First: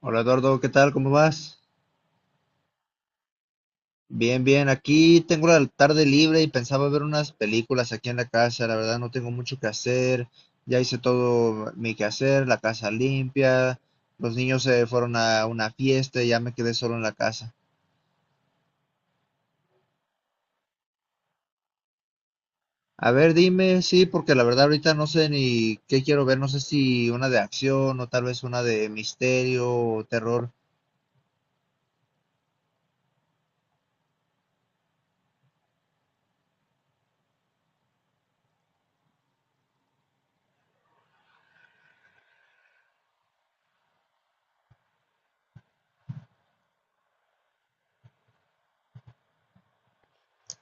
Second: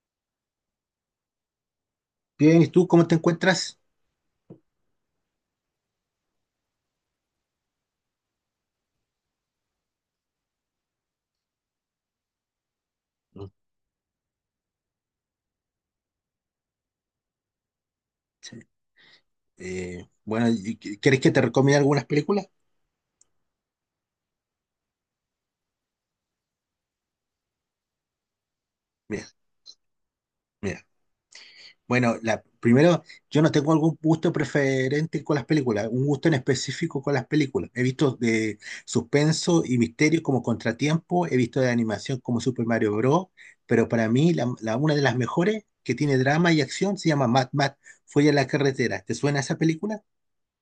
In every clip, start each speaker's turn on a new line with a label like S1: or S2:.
S1: Hola Eduardo, ¿qué tal? ¿Cómo vas?
S2: Bien, ¿y tú cómo te encuentras?
S1: Bien, bien. Aquí tengo la tarde libre y pensaba ver unas películas aquí en la casa. La verdad no tengo mucho que hacer. Ya hice todo mi quehacer, la casa limpia. Los niños se fueron a una fiesta y ya me quedé solo en la casa.
S2: Bueno, ¿quieres que te recomiende algunas películas?
S1: A ver, dime, sí, porque la verdad ahorita no sé ni qué quiero ver. No sé si una de acción o tal vez una de
S2: Mira,
S1: misterio o terror.
S2: mira. Bueno, primero, yo no tengo algún gusto preferente con las películas, un gusto en específico con las películas. He visto de suspenso y misterio como Contratiempo, he visto de animación como Super Mario Bros., pero para mí una de las mejores que tiene drama y acción se llama Mad Mad, fue a la carretera. ¿Te suena esa película?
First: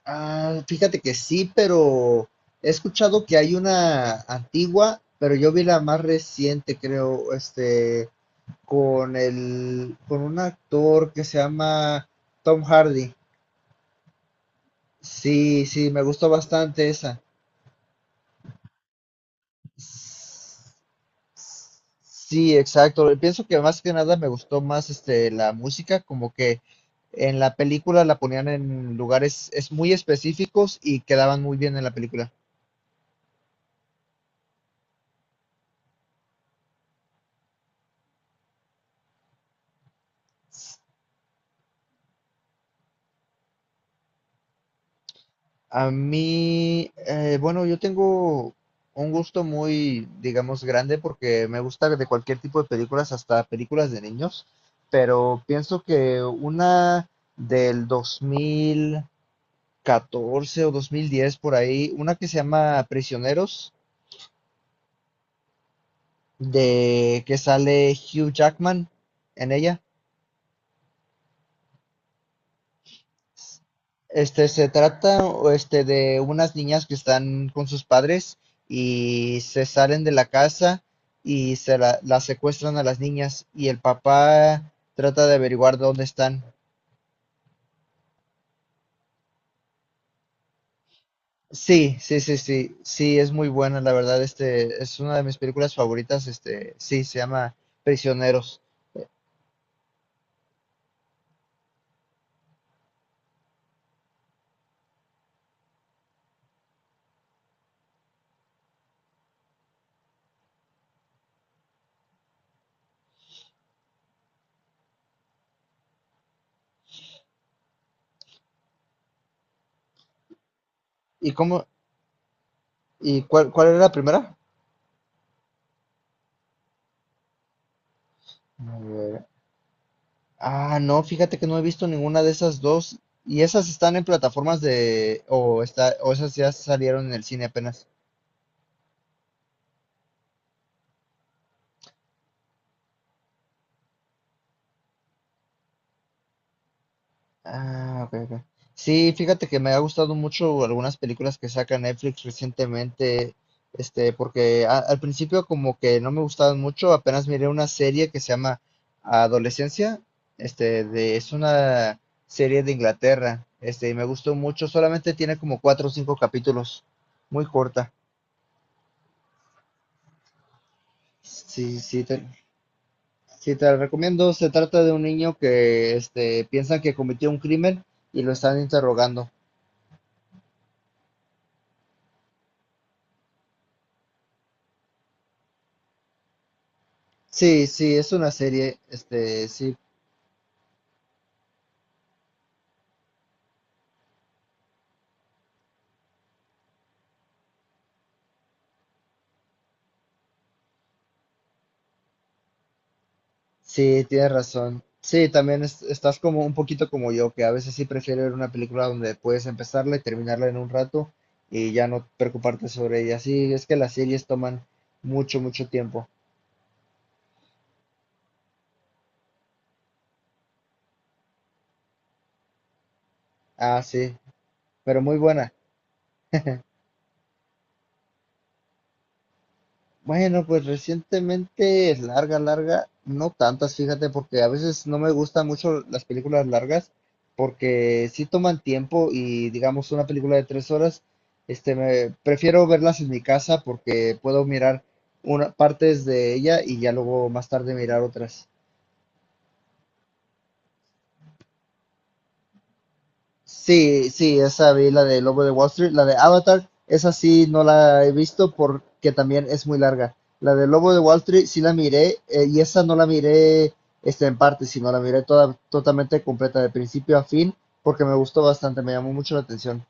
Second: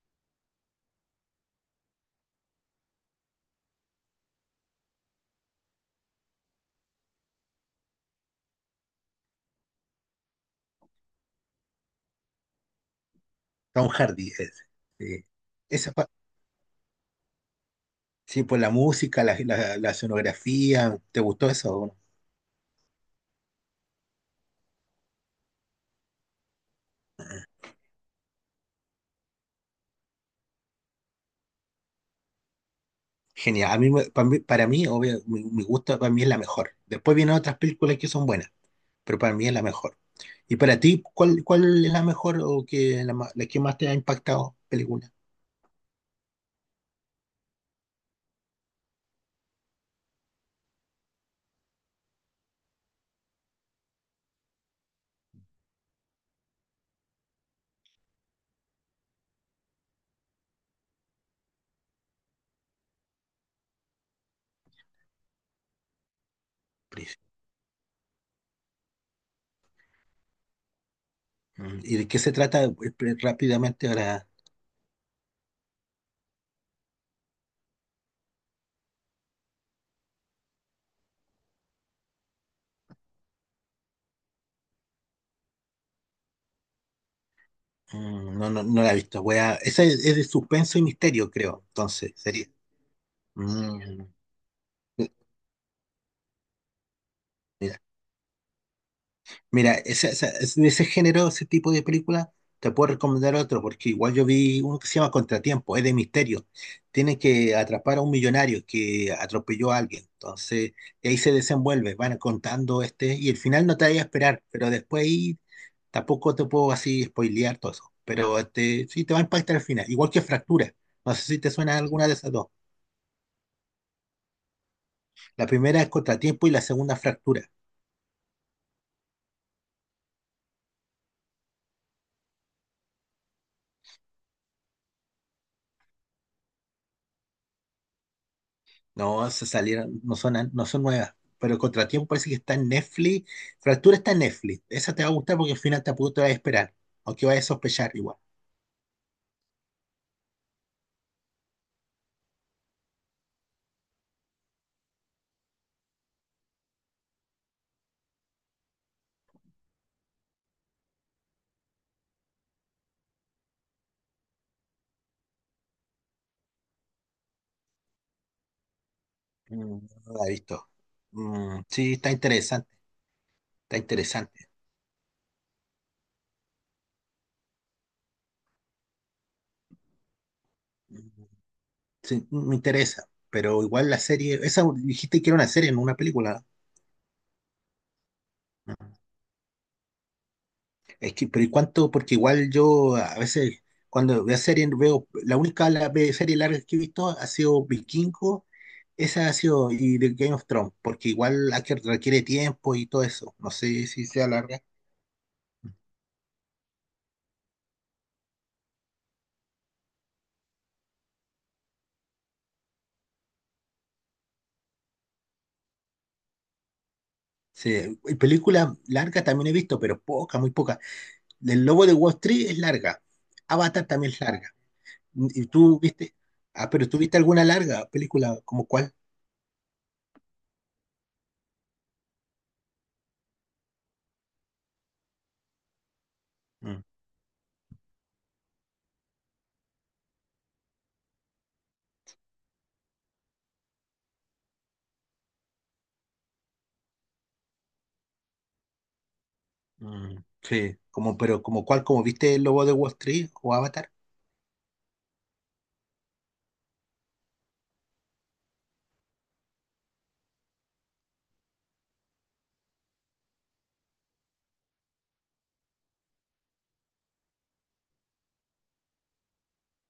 S1: Ah, fíjate que sí, pero he escuchado que hay una antigua, pero yo vi la más reciente, creo, con un actor que se llama Tom Hardy.
S2: Tom Hardy es. Sí.
S1: Sí, sí,
S2: Esa,
S1: me gustó bastante esa.
S2: Sí, pues la música, la escenografía, ¿te gustó eso?
S1: Sí, exacto. Pienso que más que nada me gustó más la música, como que en la película la ponían en lugares es muy específicos y quedaban muy bien en la película.
S2: Genial. A mí, para mí, obvio, mi gusto para mí es la mejor. Después vienen otras películas que son buenas, pero para mí es la mejor. ¿Y para ti, cuál es la mejor o que, la, ma- la que más te ha impactado película?
S1: A mí, bueno, yo tengo un gusto muy, digamos, grande porque me gusta de cualquier tipo de películas, hasta películas de niños, pero pienso que una del 2014 o 2010 por ahí, una que se llama Prisioneros,
S2: ¿Pris?
S1: de que sale Hugh Jackman en ella.
S2: Mm. ¿Y de qué se trata rápidamente ahora?
S1: Se trata de unas niñas que están con sus padres y se salen de la casa y las secuestran a las niñas y el papá trata de averiguar dónde están.
S2: Mm. No, no, no la he visto. Esa es de suspenso y misterio, creo.
S1: Sí,
S2: Entonces,
S1: sí, sí,
S2: sería.
S1: sí, sí, es muy buena, la
S2: Mm.
S1: verdad, es una de mis películas favoritas, sí, se llama
S2: Mira.
S1: Prisioneros.
S2: Mira, de ese género, ese tipo de película, te puedo recomendar otro, porque igual yo vi uno que se llama Contratiempo, es de misterio. Tiene que atrapar a un millonario que atropelló a alguien. Entonces, ahí se desenvuelve, van contando, y el final no te vaya a esperar, pero después ahí tampoco te puedo así spoilear todo eso. Pero sí te va a impactar el final, igual que Fractura. No sé
S1: ¿Y
S2: si te
S1: cómo,
S2: suena alguna de esas dos.
S1: y cuál, cuál era la primera?
S2: La primera es Contratiempo y la segunda Fractura.
S1: A ver, ah, no, fíjate que no he visto ninguna de esas dos. ¿Y esas están en plataformas o esas ya salieron en el cine apenas?
S2: No, se salieron, no son nuevas. Pero Contratiempo parece que está en Netflix. Fractura está en Netflix. Esa te va a gustar porque al final tampoco te vas a esperar. Aunque vayas a sospechar
S1: Ah,
S2: igual.
S1: ok, ok. Sí, fíjate que me ha gustado mucho algunas películas que saca Netflix recientemente, porque al principio como que no me gustaban mucho, apenas miré una serie que se llama Adolescencia, es una serie de Inglaterra, y me gustó mucho, solamente tiene como cuatro o cinco capítulos, muy corta.
S2: Mm. No la he visto. Mm,
S1: Sí,
S2: sí,
S1: sí,
S2: está
S1: te-
S2: interesante.
S1: Sí, te la
S2: Está
S1: recomiendo.
S2: interesante.
S1: Se trata de un niño que piensan que cometió un crimen y lo están interrogando.
S2: Mm, sí, me interesa. Pero igual la serie. Esa dijiste que era una serie, no una película,
S1: Sí, sí, es una
S2: ¿no?
S1: serie. Sí,
S2: Es que, pero ¿y cuánto? Porque igual yo a veces cuando veo series, la única serie larga que he visto ha sido Vikingo, esa ha sido, y de Game of Thrones, porque igual requiere tiempo y todo eso. No sé
S1: sí,
S2: si sea
S1: tienes
S2: larga.
S1: razón. Sí, también estás como un poquito como yo, que a veces sí prefiero ver una película donde puedes empezarla y terminarla en un rato y ya no preocuparte sobre ella. Sí, es que las series toman mucho, mucho tiempo.
S2: Sí, y películas largas también he visto, pero poca, muy poca. El Lobo de Wall Street es larga.
S1: Ah,
S2: Avatar también
S1: sí,
S2: es larga.
S1: pero muy
S2: ¿Y
S1: buena.
S2: tú viste? Ah, pero ¿tú viste alguna larga película? ¿Como cuál?
S1: Bueno, pues recientemente es larga, larga, no tantas, fíjate, porque a veces no me gustan mucho las películas
S2: Mm,
S1: largas, porque sí toman tiempo y digamos una película de 3 horas, me prefiero verlas en mi casa porque puedo mirar partes de ella y ya luego más tarde mirar otras.
S2: mm, sí, pero ¿como cuál? ¿Como viste El Lobo de Wall Street o Avatar?
S1: Sí, sí, esa vi la de Lobo de Wall Street, la de Avatar, esa sí no la he visto porque también es muy larga. La de Lobo de Wall Street sí la miré y esa no la miré en parte, sino la miré toda, totalmente completa, de principio a fin, porque me gustó bastante, me llamó mucho la atención.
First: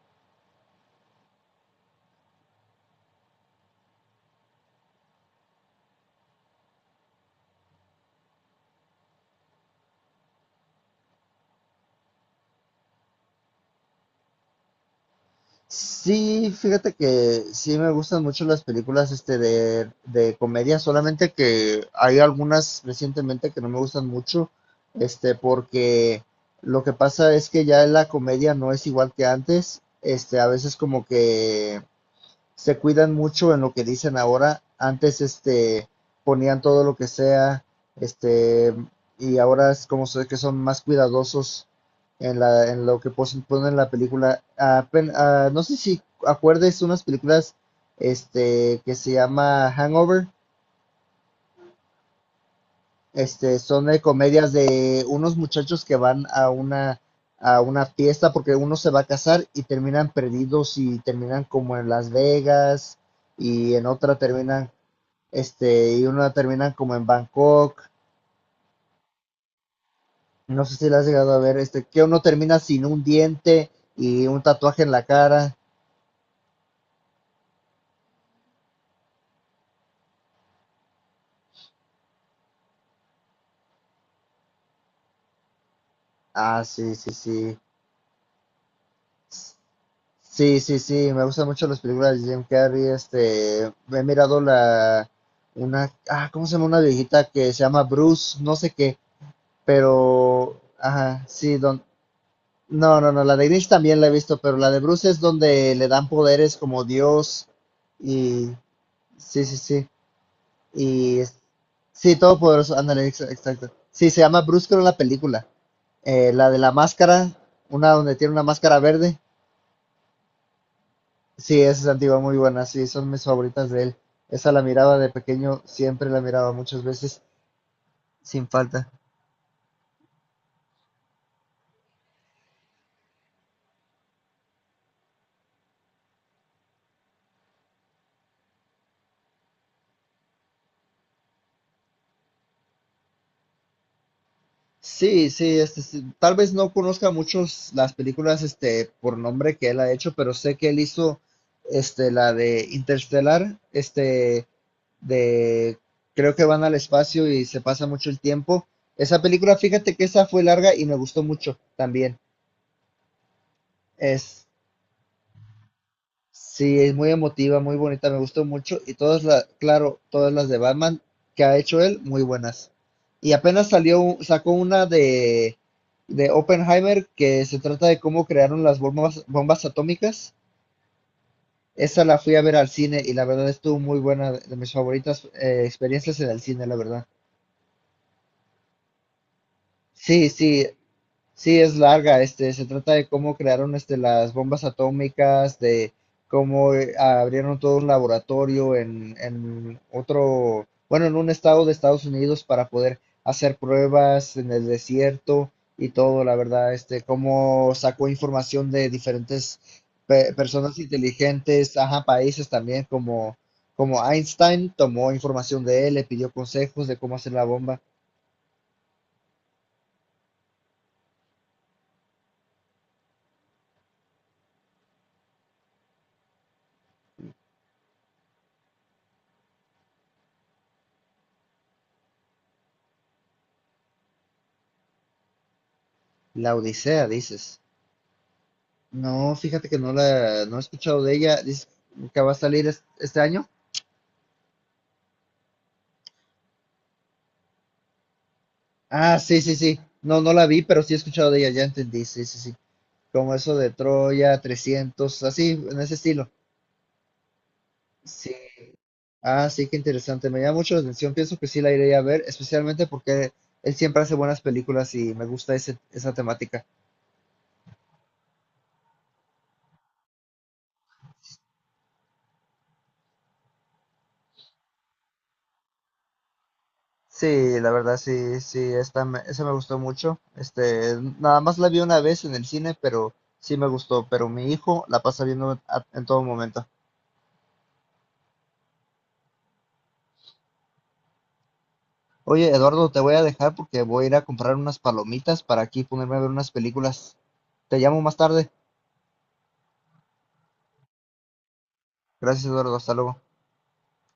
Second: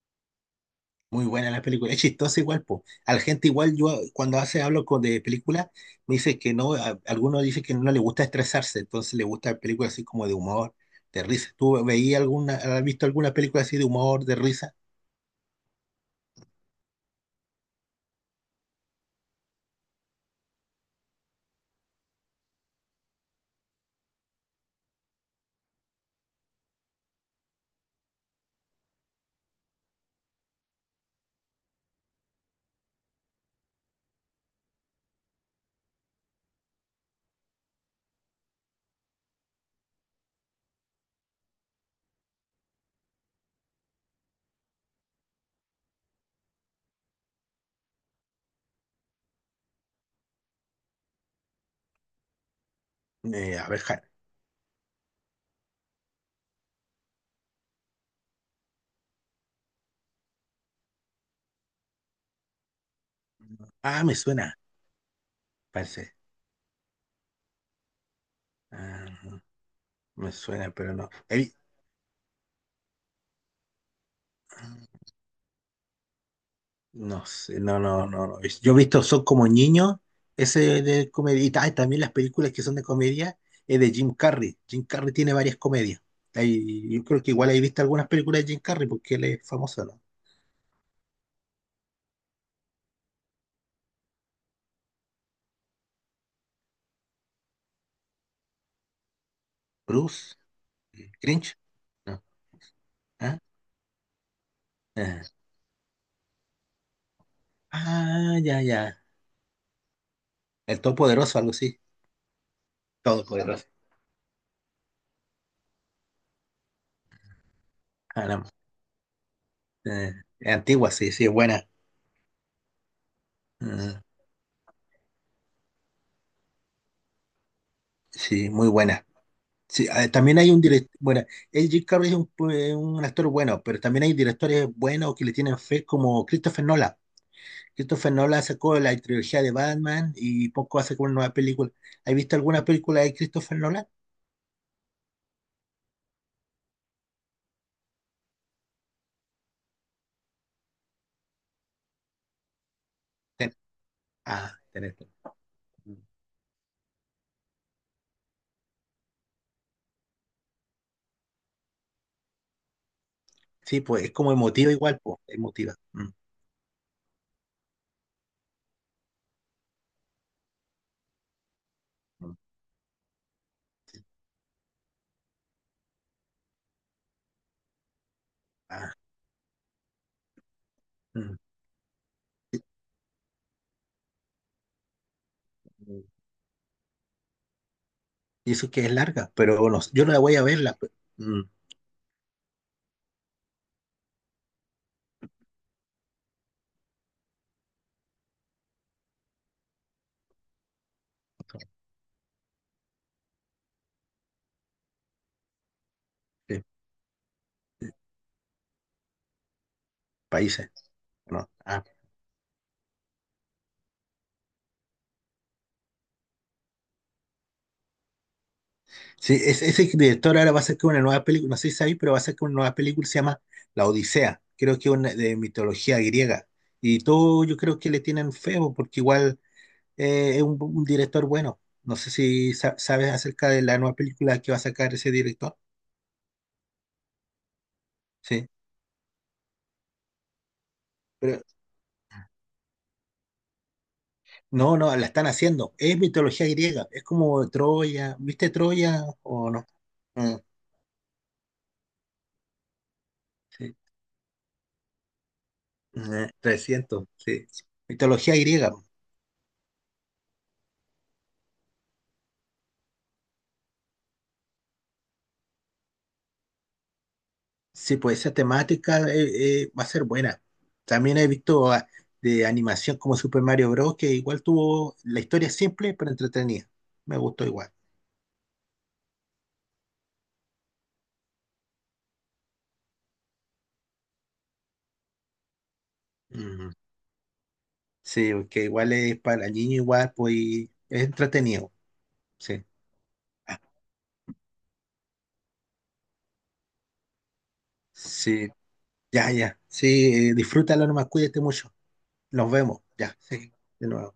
S2: Muy buena la película, es chistosa igual, po. A la gente igual, yo cuando hace hablo de películas, me dice que no, algunos dicen que no le gusta estresarse, entonces le gusta películas así como de humor, de risa. ¿Has visto alguna película así de humor, de risa?
S1: Sí, fíjate que sí me gustan mucho las películas de comedia, solamente que hay algunas recientemente que no me gustan mucho, porque lo que pasa es que ya la comedia no es igual que antes, a veces como que se cuidan mucho en lo que dicen ahora. Antes ponían todo lo que sea, este, y ahora es como se que son más cuidadosos en lo que ponen en la película. No sé si acuerdes unas películas que se llama Hangover,
S2: A ver,
S1: son de comedias de unos muchachos que van a una fiesta porque uno se va a casar y terminan perdidos y terminan como en Las Vegas y en
S2: ah, me
S1: otra
S2: suena,
S1: terminan y
S2: parece.
S1: uno termina como en Bangkok,
S2: Ah, me
S1: no
S2: suena,
S1: sé si
S2: pero
S1: la has
S2: no.
S1: llegado a ver, que uno termina sin un diente y un tatuaje en la cara.
S2: No sé, no, no, no, no. Yo he visto Son como niños, ese de comedia. Y también las películas que son de comedia es de Jim Carrey. Jim Carrey tiene varias comedias.
S1: Ah, sí,
S2: Yo
S1: sí,
S2: creo que igual
S1: sí.
S2: hay visto algunas películas de Jim Carrey porque él es famoso, ¿no?
S1: Sí, sí, sí, me gustan mucho las películas de Jim Carrey, he mirado una, ¿cómo se llama? Una viejita que se llama Bruce, no sé qué,
S2: Bruce,
S1: pero, ajá, sí,
S2: Grinch, ¿no?
S1: no, no, no, la
S2: ¿Ah?
S1: de Grinch también la he visto, pero la de Bruce es
S2: Eh.
S1: donde le dan poderes como Dios
S2: Ah,
S1: y,
S2: ya, ya.
S1: sí, sí, sí,
S2: El
S1: y
S2: Todopoderoso, algo así.
S1: Sí, todopoderoso, ándale,
S2: Todopoderoso.
S1: exacto. Sí, se llama Bruce en la película. La de la máscara, una donde
S2: Ah,
S1: tiene una
S2: no.
S1: máscara verde.
S2: Eh, es antigua, sí, sí, es
S1: Sí,
S2: buena.
S1: esa es antigua, muy buena. Sí, son mis favoritas de él.
S2: Eh,
S1: Esa la miraba de pequeño, siempre la miraba muchas veces, sin
S2: sí, muy
S1: falta.
S2: buena. Sí, también hay un director, bueno, el Jim Carrey es un actor bueno, pero también hay directores buenos que le tienen fe, como Christopher Nolan. Christopher Nolan sacó la trilogía de Batman y poco hace con una nueva película. ¿Has visto alguna película de Christopher Nolan?
S1: Sí, sí, sí, tal vez no conozca muchos las películas por nombre que él ha hecho, pero sé que él hizo la de
S2: Ten-
S1: Interstellar, este
S2: ah, tenés.
S1: de
S2: Mm.
S1: creo que van al espacio y se pasa mucho el tiempo. Esa película, fíjate que esa fue larga y me gustó mucho también.
S2: Sí, pues es como
S1: Es
S2: emotiva igual, pues, emotiva. Mm,
S1: Sí, es muy emotiva, muy bonita, me gustó mucho. Y todas las, claro, todas las de Batman que ha hecho él, muy
S2: mm,
S1: buenas. Y apenas salió, sacó una de Oppenheimer que se trata de cómo crearon las
S2: ah,
S1: bombas, bombas atómicas.
S2: mm.
S1: Esa la fui a ver al cine y la verdad estuvo muy buena, de mis favoritas
S2: Mm.
S1: experiencias en el cine, la verdad.
S2: Y eso que es larga, pero bueno, yo no la
S1: Sí,
S2: voy a
S1: sí,
S2: verla, pues. Mm.
S1: Sí, es larga, se trata de cómo crearon las bombas atómicas, de cómo abrieron todo un laboratorio en otro, bueno, en un estado de Estados Unidos para poder hacer pruebas en el desierto y todo, la
S2: Sí,
S1: verdad, cómo sacó información de diferentes
S2: países,
S1: personas
S2: ¿no?
S1: inteligentes,
S2: Ah.
S1: ajá, países también, como Einstein tomó información de él, le pidió consejos de cómo hacer la bomba,
S2: Sí, ese director ahora va a sacar una nueva película, no sé si sabéis, pero va a sacar una nueva película, que se llama La Odisea, creo que es una de mitología griega. Y todo yo creo que le tienen feo, porque igual es un director bueno. No sé si sabes acerca de la nueva película que va a sacar ese director.
S1: la Odisea, dices.
S2: Sí,
S1: No, fíjate que no he escuchado de ella.
S2: pero
S1: Dice que va a salir este año.
S2: no, no, la están haciendo. Es mitología griega, es como Troya, ¿viste Troya
S1: Ah, sí,
S2: o
S1: sí,
S2: no?
S1: sí. No, no
S2: Mm,
S1: la vi, pero sí he escuchado de ella, ya entendí. Sí, sí, sí. Como eso de
S2: sí.
S1: Troya, 300, así, en ese
S2: Mm,
S1: estilo.
S2: 300, sí.
S1: Sí.
S2: Mitología griega.
S1: Ah, sí, qué interesante. Me llama mucho la atención. Pienso que sí la iré a ver, especialmente porque él siempre hace buenas películas y me gusta esa temática.
S2: Sí, pues esa temática va a ser buena. También he visto, de animación como Super Mario Bros. Que igual tuvo la historia simple pero entretenida. Me gustó
S1: Sí, la
S2: igual.
S1: verdad sí, sí, esa me gustó mucho. Nada más la vi una vez en el cine, pero sí me gustó. Pero mi hijo la pasa viendo en todo momento.
S2: Ujú. Sí, que igual es para niños igual, pues y es entretenido.
S1: Oye,
S2: Sí.
S1: Eduardo, te voy a dejar
S2: Ah,
S1: porque voy a ir a comprar unas palomitas para aquí ponerme a ver unas películas. Te llamo más
S2: sí,
S1: tarde.
S2: ya, ya. Sí, disfrútalo nomás, cuídate mucho.
S1: Gracias,
S2: Nos
S1: Eduardo.
S2: vemos.
S1: Hasta
S2: Ya,
S1: luego.
S2: sí, de nuevo.